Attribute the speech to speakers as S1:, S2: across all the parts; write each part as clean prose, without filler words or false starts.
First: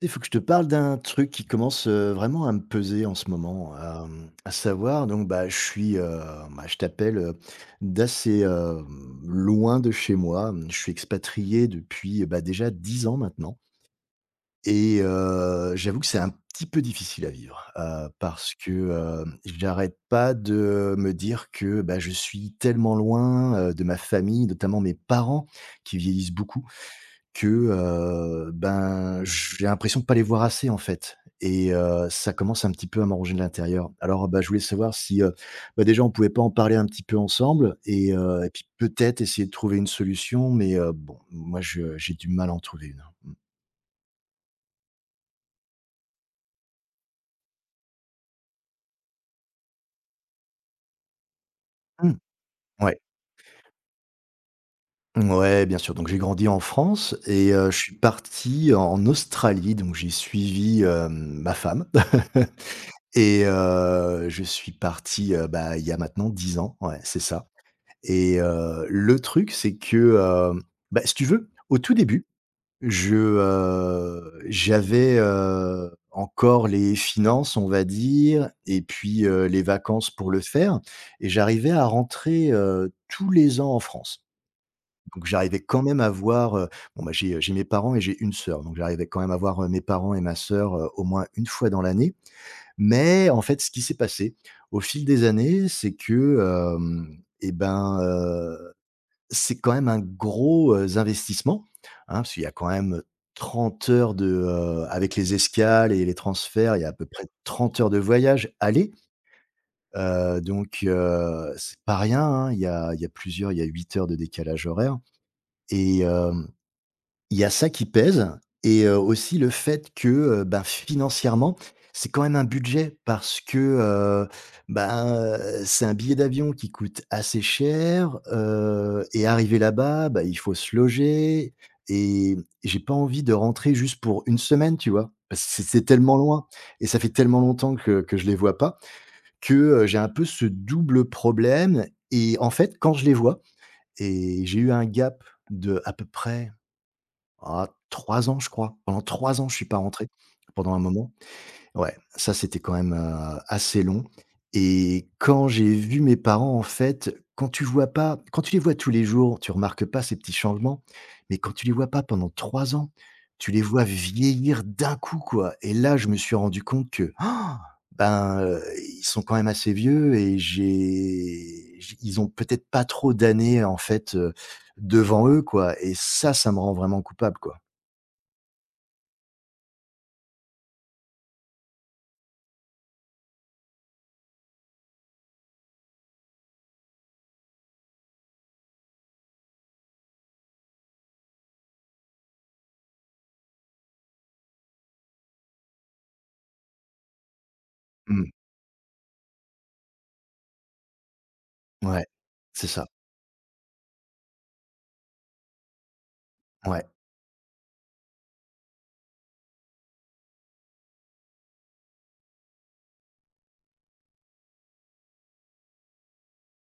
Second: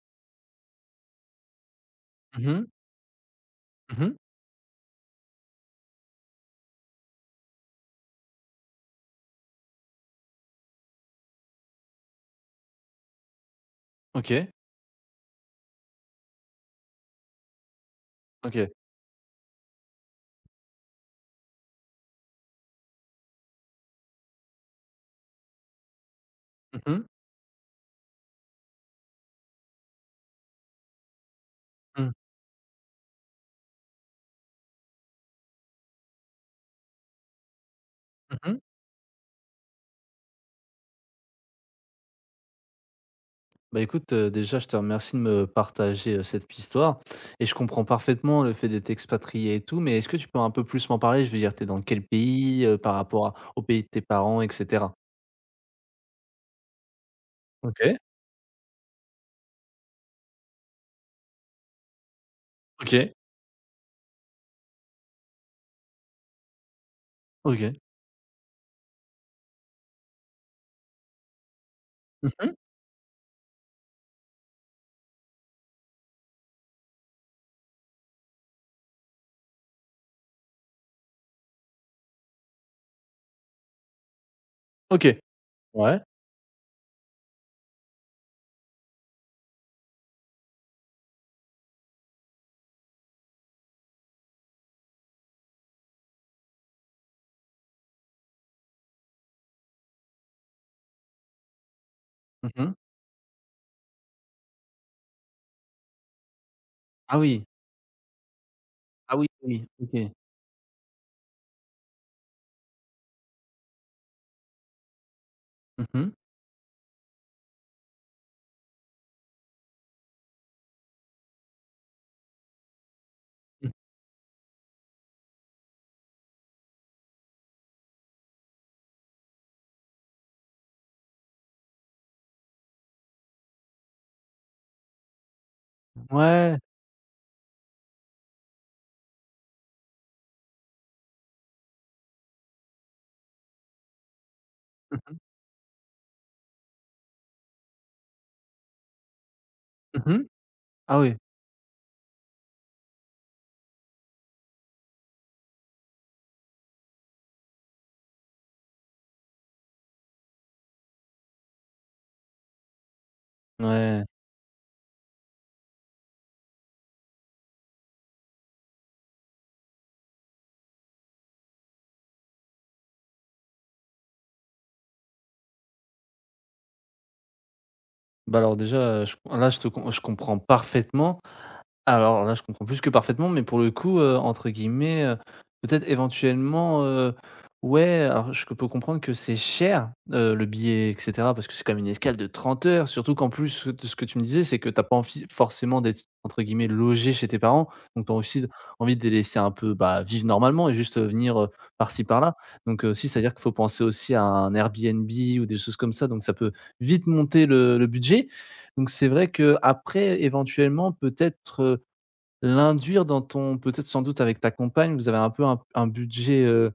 S1: Il faut que je te parle d'un truc qui commence,
S2: Mmh
S1: vraiment à me
S2: mh.
S1: peser en ce moment,
S2: Mmh.
S1: hem, à savoir donc bah, je t'appelle, d'assez, loin de chez moi. Mmh, je suis expatrié depuis, bah, déjà 10 ans maintenant
S2: OK.
S1: et j'avoue que c'est un petit peu difficile à vivre, parce
S2: OK.
S1: que, j'arrête pas de me dire que, bah, je suis tellement loin, de ma famille, notamment mes parents qui vieillissent beaucoup.
S2: Mmh mh.
S1: Que, ben, j'ai l'impression de pas les voir assez, en fait et
S2: Mmh.
S1: ça commence un petit peu à m'arranger de l'intérieur. Alors, bah, je voulais savoir si, bah, déjà, on pouvait pas en parler un petit peu ensemble et
S2: Mmh.
S1: puis peut-être essayer de trouver une solution mais bon, moi, je j'ai du mal à en trouver une, hein.
S2: Bah, écoute, déjà, je te remercie de me partager, cette p histoire et je comprends parfaitement le fait d'être expatrié et tout, mais est-ce que tu peux un peu plus m'en parler? Je veux dire, t'es dans quel
S1: Mmh.
S2: pays, par
S1: Ouais.
S2: rapport à au pays de tes parents et cetera?
S1: Ouais, bien sûr, donc j'ai grandi en France et je suis
S2: OK.
S1: parti en Australie, donc j'ai suivi, ma femme
S2: OK.
S1: et je suis parti, bah, il y a maintenant 10 ans, ouais, c'est ça.
S2: OK.
S1: Et le truc, c'est que, bah, si tu veux, au tout début,
S2: Mmh.
S1: j'avais, encore les finances, on va dire, et puis, les vacances pour le faire et j'arrivais à rentrer, tous les ans en France.
S2: OK.
S1: Donc j'arrivais quand
S2: Ouais.
S1: même à voir, bon, bah, j'ai mes parents et j'ai une sœur, donc j'arrivais quand même à voir, mes parents et ma sœur, au moins une fois dans l'année. Mais en fait, ce qui s'est passé au fil des années, c'est que, et ben, c'est quand même un gros, investissement, hein, parce qu'il y a quand
S2: Mmh.
S1: même 30 heures de, avec les escales et les transferts, il y a à peu
S2: Ah
S1: près
S2: oui.
S1: 30 heures de voyage aller,
S2: Ah oui, oui. OK.
S1: heu, donc c'est pas rien, hein. Il y a 8 heures de décalage horaire et
S2: Mmh mh.
S1: hem il y a ça qui pèse et aussi le fait que, bah, financièrement, c'est quand même un budget parce que,
S2: Mmh.
S1: heu, ben, heu, c'est un billet d'avion qui coûte assez cher, et arriver là-bas, bah, il faut se loger et j'ai pas envie de rentrer juste pour une semaine, tu vois? Parce que c'est tellement loin
S2: Ouais.
S1: et ça fait tellement longtemps que je les vois pas que, j'ai un peu ce double problème et en fait, quand je les vois et j'ai eu un
S2: Mmh mh.
S1: gap de à peu près 3 ans, je crois. Pendant 3 ans, je suis pas rentré,
S2: Mmh.
S1: pendant un
S2: Ah
S1: moment.
S2: oui.
S1: Ouais, ça, c'était quand même, assez long et quand j'ai vu mes parents, en fait, quand tu vois pas quand tu les vois tous les jours, tu remarques pas ces petits changements, mais quand tu les vois pas pendant 3 ans, tu les vois
S2: Ouais.
S1: vieillir d'un coup, quoi et là, je me suis rendu compte que, ils sont quand même assez vieux et j'ai j ils ont peut-être pas trop d'années, en fait, devant eux, quoi et ça me rend vraiment coupable, quoi.
S2: Bah, alors déjà, je comprends parfaitement. Alors là, je comprends plus que parfaitement, mais pour le coup, entre guillemets, peut-être éventuellement, ouais, alors je peux comprendre que c'est cher, le billet et cetera, parce que c'est quand même une escale de 30 heures, surtout qu'en plus de ce que tu me disais, c'est que tu as pas enfi forcément d'être entre guillemets «logé» chez tes parents, donc tu as
S1: Mmh.
S2: aussi d envie de les laisser un peu, bah, vivre normalement et juste, venir, par-ci
S1: Ouais,
S2: par-là,
S1: c'est
S2: donc
S1: ça.
S2: aussi c'est à dire qu'il faut penser aussi à un Airbnb ou des choses comme ça, donc ça peut
S1: Ouais,
S2: vite monter le budget, donc c'est vrai qu'après éventuellement peut-être, l'induire dans ton peut-être sans doute avec ta compagne, vous avez un peu un budget,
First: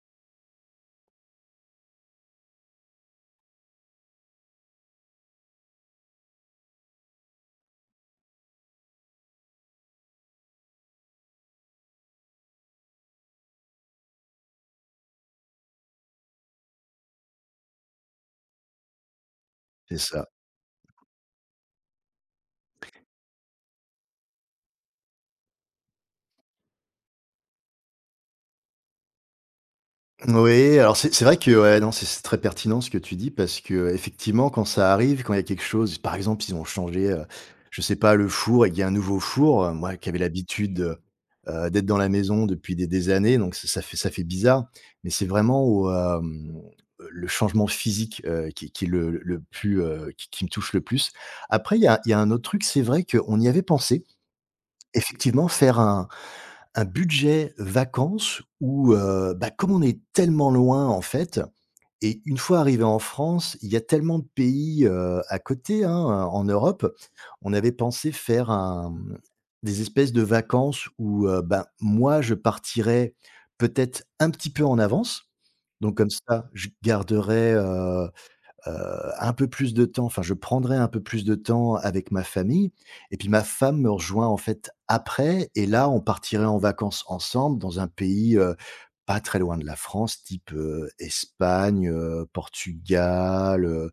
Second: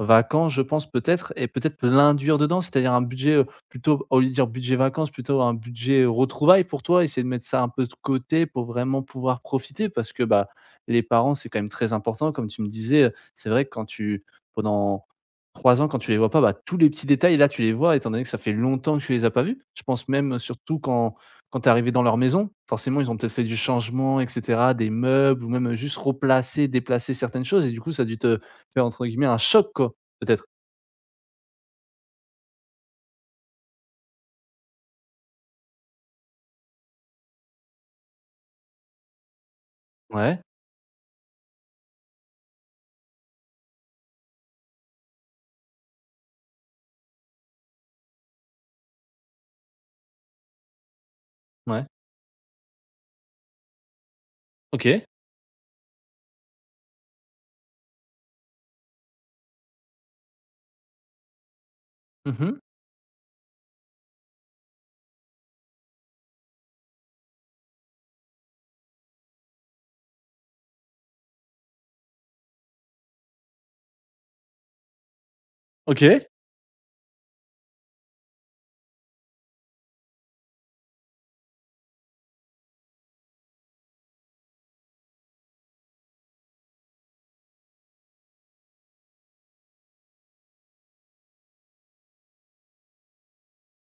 S2: vacances, je pense peut-être et peut-être l'induire dedans, c'est-à-dire un budget, plutôt au lieu de dire budget vacances, plutôt un budget retrouvailles pour toi, essayer de mettre ça un peu de côté pour vraiment pouvoir profiter parce que, bah, les parents, c'est quand même très important comme tu me disais, c'est vrai que quand tu pendant 3 ans, quand tu les vois pas, bah, tous les petits détails là, tu les vois étant donné que ça fait longtemps que tu les as pas vus. Je
S1: c'est
S2: pense
S1: ça.
S2: même surtout quand tu es arrivé dans leur maison, forcément, ils ont peut-être fait du changement et cetera, des meubles ou même, juste replacer, déplacer certaines choses et du coup, ça a dû te faire entre guillemets un choc quoi, peut-être?
S1: Oui, alors c'est vrai que ouais, non, c'est très pertinent ce que tu dis parce que effectivement, quand ça arrive, quand il y a quelque chose par exemple, ils ont changé, je sais pas, le four et qu'il y a un nouveau four, moi qui avais
S2: Ouais,
S1: l'habitude, d'être dans la maison depuis des années, donc ça fait bizarre, mais c'est vraiment le changement physique, qui est le plus, qui me touche le plus. Après il
S2: ouais,
S1: y a il y a un autre truc, c'est vrai qu'on y avait pensé,
S2: OK.
S1: effectivement faire un budget vacances où, bah, comme on est tellement loin en fait et une
S2: Mmh.
S1: fois arrivé en France, il y a tellement de pays, à côté, hein, en Europe. On avait pensé faire des espèces de vacances où, ben, moi je partirais peut-être un petit peu en avance. Donc comme
S2: OK.
S1: ça, je garderaisheu, un peu plus de temps, enfin je prendrai un peu plus de temps avec ma famille et puis ma femme me rejoint en fait après et là on partirait en vacances ensemble dans un pays, pas très loin de la France, type, Espagne, Portugal,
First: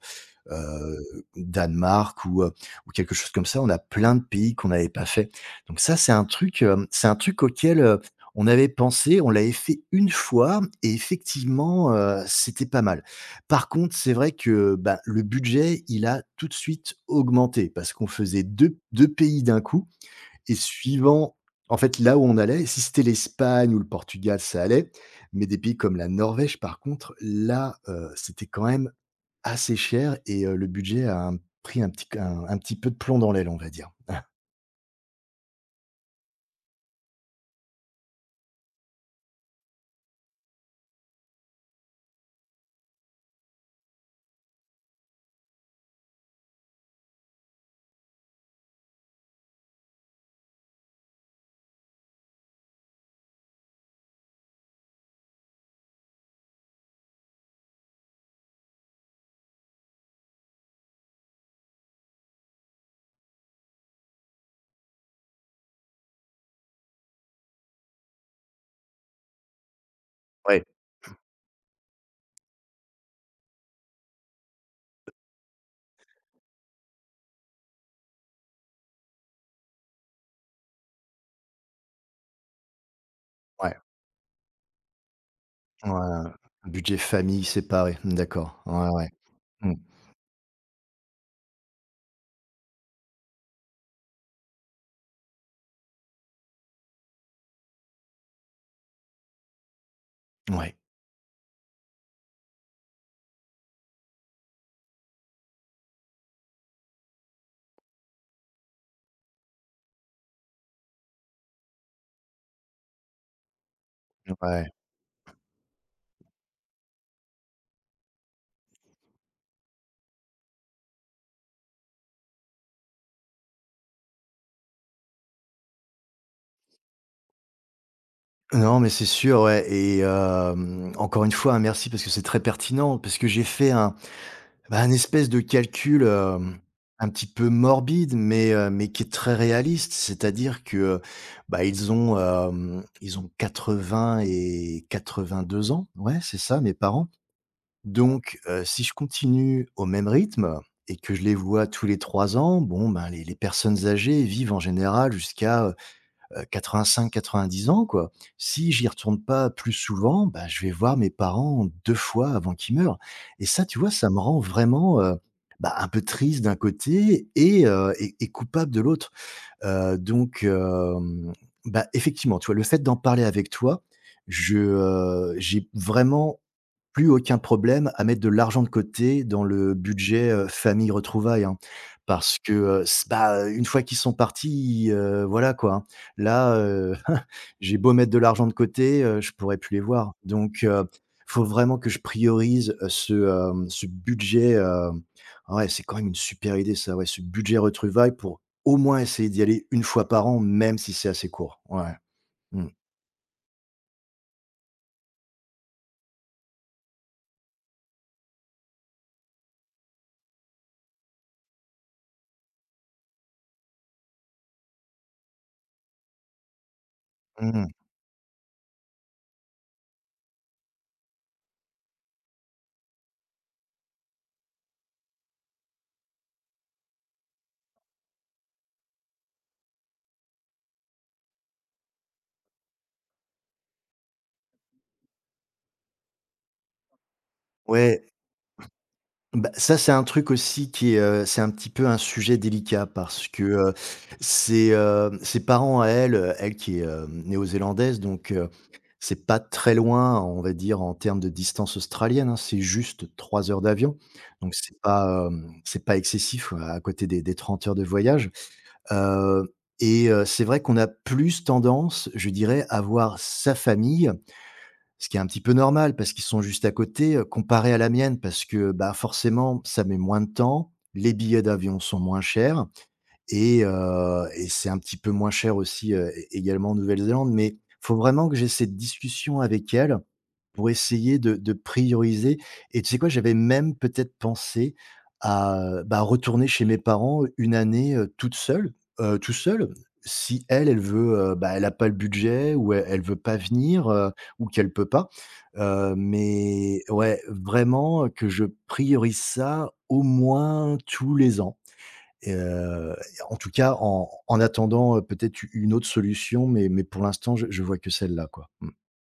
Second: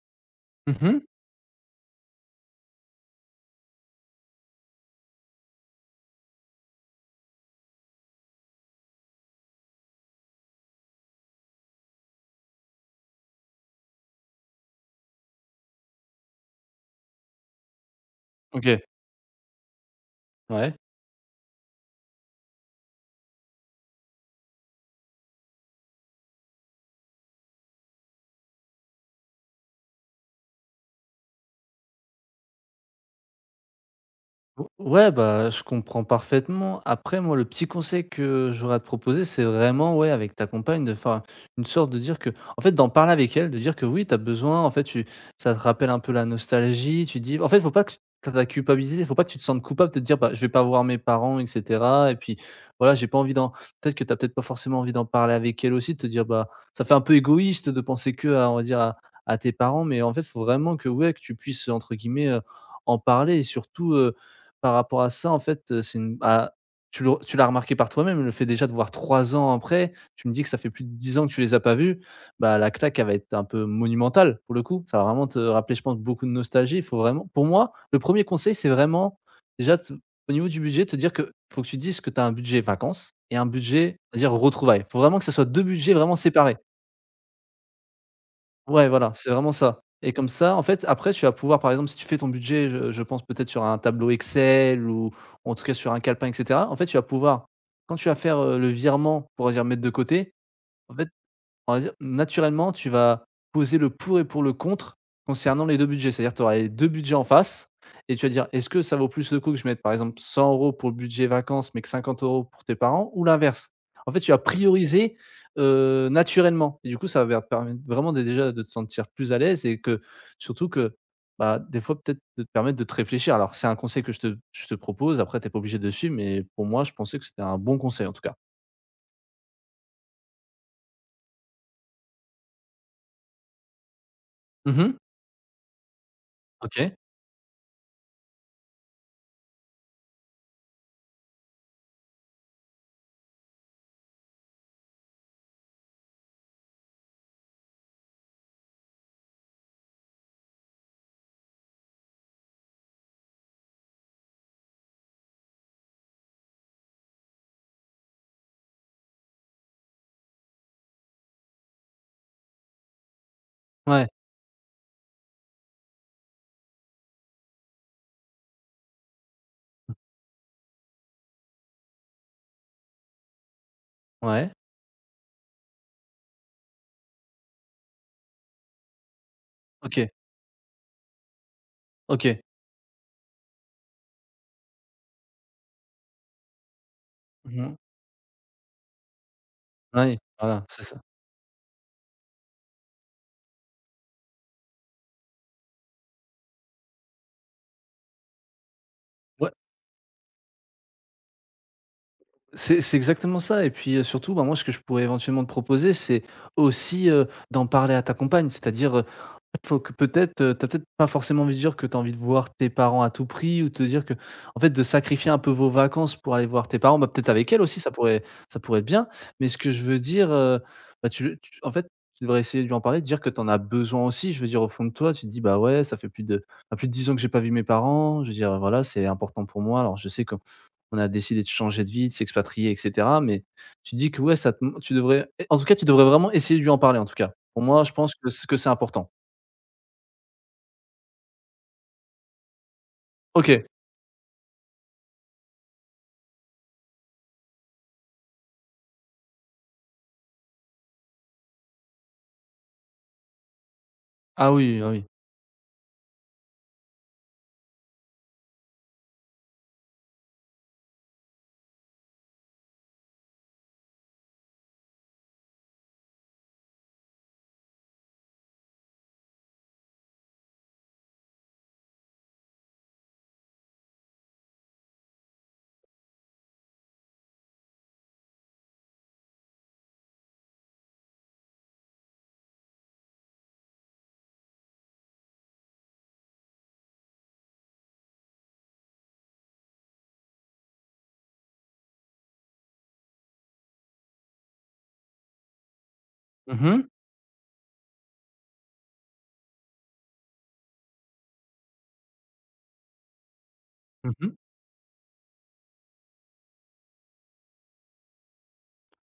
S2: Mmh.
S1: heu, Danemark ou quelque chose comme ça. On a plein de pays qu'on n'avait pas fait. Donc ça, c'est un truc, auquel, on avait pensé. On l'avait fait une fois et effectivement, c'était pas mal. Par contre, c'est vrai que, bah, le budget, il a tout de suite augmenté parce qu'on faisait deux
S2: OK.
S1: 2 pays d'un coup et
S2: Ouais.
S1: suivant en fait, là où on allait, si c'était l'Espagne ou le Portugal, ça allait, mais des pays comme la Norvège, par contre, là, c'était quand même assez cher et le budget a pris un petit peu de plomb dans l'aile, on va dire.
S2: O Ouais, bah, je comprends parfaitement. Après, moi, le petit conseil que j'aurais à te proposer, c'est vraiment, ouais, avec ta compagne, de faire une sorte de dire que en fait, d'en parler avec elle, de dire que oui, tu as besoin, en fait, tu ça te rappelle un peu la nostalgie, tu dis en fait, faut pas que tu aies à culpabiliser, faut pas que tu te sentes coupable de te dire: «Bah, je vais pas voir mes parents et cetera» et puis, voilà, j'ai pas envie d'en peut-être que tu peut-être pas forcément envie d'en parler avec elle aussi, de te dire: «Bah» ça fait un peu égoïste de penser qu'à, on va dire, à tes parents mais en fait, faut vraiment que, ouais, que tu puisses, entre guillemets, en parler et surtout, par rapport à ça, en fait, c'est une bah, tu l'as remarqué par toi-même, le fait déjà de voir 3 ans après, tu me dis que ça
S1: Ouais.
S2: fait plus de 10 ans que tu les as pas vus, bah, la claque, elle va être un peu monumentale pour le coup. Ça va vraiment te rappeler, je pense, beaucoup de nostalgie. Il faut vraiment pour moi, le premier conseil, c'est vraiment déjà te au niveau du budget, te dire que faut que tu dises que tu as un budget vacances et un
S1: Ouais,
S2: budget, on va dire retrouvailles. Il faut vraiment que ça soit 2
S1: ouais,
S2: budgets
S1: ouais,
S2: vraiment
S1: ouais.
S2: séparés.
S1: Budget famille séparé, d'accord.
S2: Ouais,
S1: Ouais, ouais.
S2: voilà, c'est vraiment
S1: Mmh,
S2: ça et comme ça, en fait, après, tu vas pouvoir, par exemple, si tu fais ton budget, je pense peut-être sur un tableau Excel ou en tout cas sur un calepin et cetera. En fait, tu vas pouvoir, quand tu vas faire, le virement pour, dire, mettre de côté,
S1: ouais,
S2: en fait on va dire, naturellement, tu vas poser le pour et pour le contre concernant les 2 budgets. C'est-à-dire, tu auras les 2 budgets en face et tu vas dire: «Est-ce que ça vaut plus le coup que je mette, par exemple, 100 euros pour le budget vacances, mais que 50 euros pour tes parents?» ou l'inverse? En fait, tu vas
S1: ouais.
S2: prioriser, naturellement et du coup, ça va te permettre vraiment de déjà de te sentir plus à l'aise et que surtout que, bah, des fois, peut-être de te permettre de te réfléchir. Alors, c'est un conseil que je te propose. Après, tu es pas obligé dessus mais pour moi, je pensais que c'était un bon conseil, en tout cas.
S1: Non, mais c'est sûr, ouais encore une fois, hein, merci parce que c'est très pertinent, parce que j'ai fait un
S2: Mmh.
S1: espèce de calcul,
S2: OK.
S1: un petit peu morbide, mais qui est très réaliste. C'est-à-dire que, bah, ils ont 80 et 82 ans. Ouais, c'est ça, mes parents. Donc, si je continue au même rythme et que je les vois tous les 3 ans, bon, ben, les personnes âgées vivent en général jusqu'à, 85-90 ans, quoi. Si j'y retourne pas plus souvent, ben je vais voir mes parents 2 fois avant qu'ils meurent et ça, tu vois,
S2: Ouais,
S1: ça me rend vraiment, bah, un peu triste d'un côté et coupable de l'autre. Donc, bah, effectivement, tu vois, le fait d'en parler avec toi,
S2: ouais,
S1: j'ai vraiment plus aucun problème à mettre de l'argent de côté dans le
S2: OK.
S1: budget, famille retrouvailles, hein. Parce
S2: OK.
S1: que, s bah, une fois qu'ils sont partis, voilà quoi, hein. Là,
S2: Mmh.
S1: j'ai beau mettre de l'argent de côté, je pourrais plus les voir.
S2: Oui,
S1: Donc,
S2: voilà, c'est
S1: heu,
S2: ça.
S1: faut vraiment que je priorise, ce budget. Ouais, c'est quand même une super idée ça, ouais, ce budget retrouvailles pour au moins essayer d'y
S2: Ouais,
S1: aller une fois par an, même si c'est assez court. Ouais. Mmh.
S2: c'est exactement ça et puis, surtout, bah, moi, ce que je pourrais éventuellement te proposer, c'est aussi, d'en parler à ta compagne. C'est-à-dire, faut que peut-être, tu peut-être pas forcément envie de dire que t'as envie de voir tes parents à tout prix ou te dire que en fait, de sacrifier un peu vos vacances pour aller voir tes parents, bah, peut-être avec elle
S1: Mmh.
S2: aussi, ça pourrait être bien. Mais ce que je veux dire, bah, tu le tu en fait, tu devrais essayer de lui en parler, de dire que t'en as besoin aussi. Je veux dire au fond de toi, tu te dis: «Bah, ouais, ça fait plus de 10 ans que j'ai pas vu mes parents. Je veux dire, voilà, c'est important pour moi. Alors je sais qu'on a décidé de changer de vie, de s'expatrier et cetera». Mais tu dis que ouais, ça te tu devrais, en tout cas, tu devrais vraiment essayer de lui en parler, en tout cas. Pour moi, je
S1: Ouais.
S2: pense que c que c'est important.
S1: Bah, ça, c'est un truc aussi qui est, c'est un petit peu un sujet délicat parce que,
S2: OK.
S1: ses, ses parents à elle, elle qui est, néo-zélandaise, donc c'est pas très loin, on va dire, en termes de distance australienne, hein, c'est juste 3 heures d'avion,
S2: Ah
S1: donc c'est
S2: oui, ah oui.
S1: pas, hem, c'est pas excessif, à côté des 30 heures de voyage, heu et c'est vrai qu'on a plus tendance, je dirais, à voir sa famille ce qui est un petit peu normal parce qu'ils sont juste à côté, comparé à la mienne parce que, bah, forcément, ça met moins de temps, les billets d'avion sont moins chers et c'est un petit peu moins cher aussi, é également en Nouvelle-Zélande, mais faut vraiment que j'ai cette discussion avec elle pour essayer de prioriser et tu sais quoi? J'avais même peut-être pensé à, bah, retourner chez mes parents une année, toute seule, tout seul. Si elle, elle veut, bah, elle a pas le budget ou elle elle veut pas venir, ou qu'elle peut pas,
S2: Mmh
S1: mais
S2: mh.
S1: ouais, vraiment que je priorise ça au moins tous les ans. Et en tout cas, en
S2: Mmh.
S1: en attendant, peut-être une autre solution, mais pour l'instant, je vois que celle-là, quoi. Mmh.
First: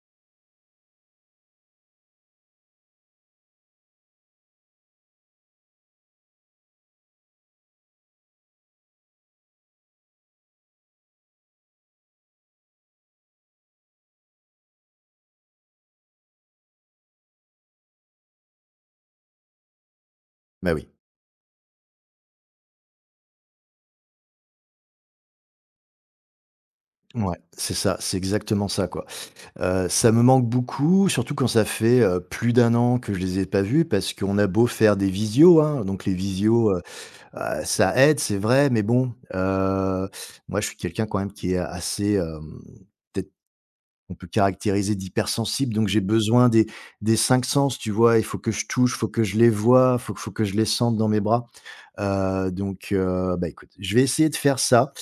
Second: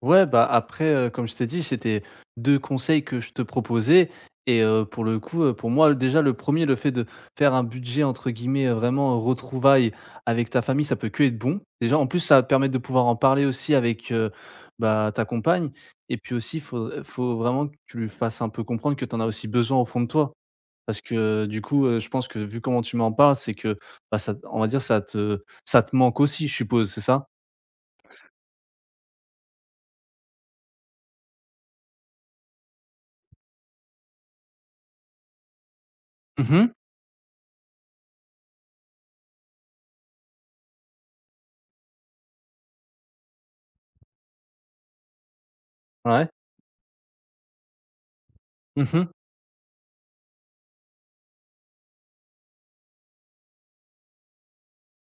S2: Ouais, bah, après, comme je t'ai dit, c'était 2 conseils que je te proposais et pour le coup, pour moi, déjà, le premier, le fait de faire un budget, entre guillemets, vraiment, «retrouvailles» avec ta famille, ça peut que être bon. Déjà, en plus, ça va te permettre de pouvoir en parler aussi avec, bah, ta compagne et puis aussi, il faut vraiment que tu lui fasses un peu comprendre que tu en as aussi besoin au fond de toi.
S1: Bah, oui.
S2: Parce que, du coup, je pense que vu comment tu m'en parles, c'est que, bah, ça on va dire, ça te manque aussi, je suppose, c'est ça?
S1: Ouais, c'est ça, c'est exactement ça, quoi. Ça me manque beaucoup, surtout quand ça fait, plus d'un an que je les ai pas vus parce qu'on a beau faire des visios, hein, donc les
S2: Mmh.
S1: visios, ça aide, c'est vrai, mais bon, moi, je suis quelqu'un quand même qui est assez, peut-être on peut caractériser d'hypersensible, donc j'ai
S2: Ouais.
S1: besoin des 5 sens, tu vois? Il faut que je
S2: Mmh
S1: touche, il
S2: mh.
S1: faut que je les voie, faut que je les sente dans mes bras. Donc, bah, écoute, je vais essayer de faire ça,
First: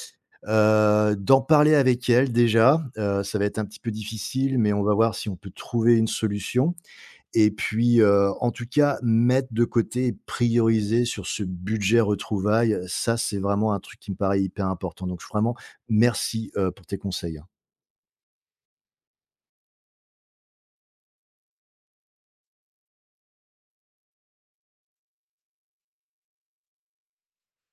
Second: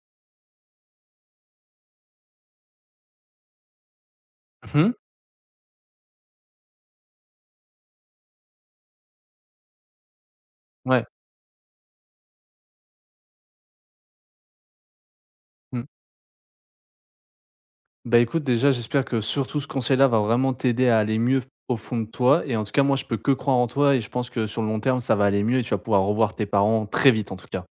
S1: heu, d'en parler avec elle déjà, ça va être un petit peu difficile, mais on
S2: Mmh.
S1: va voir si on peut trouver une solution et puis, en tout cas, mettre de côté et
S2: Ouais.
S1: prioriser sur ce budget retrouvailles, ça, c'est vraiment un truc qui me paraît hyper important. Donc vraiment,
S2: Mmh.
S1: merci, pour tes conseils, hein.
S2: Bah, écoute, déjà, j'espère que surtout ce conseil-là va vraiment t'aider à aller mieux au fond de toi et en tout cas, moi, je peux que croire en toi et je pense que sur le long terme, ça va aller mieux et tu vas pouvoir revoir tes parents très vite, en tout cas.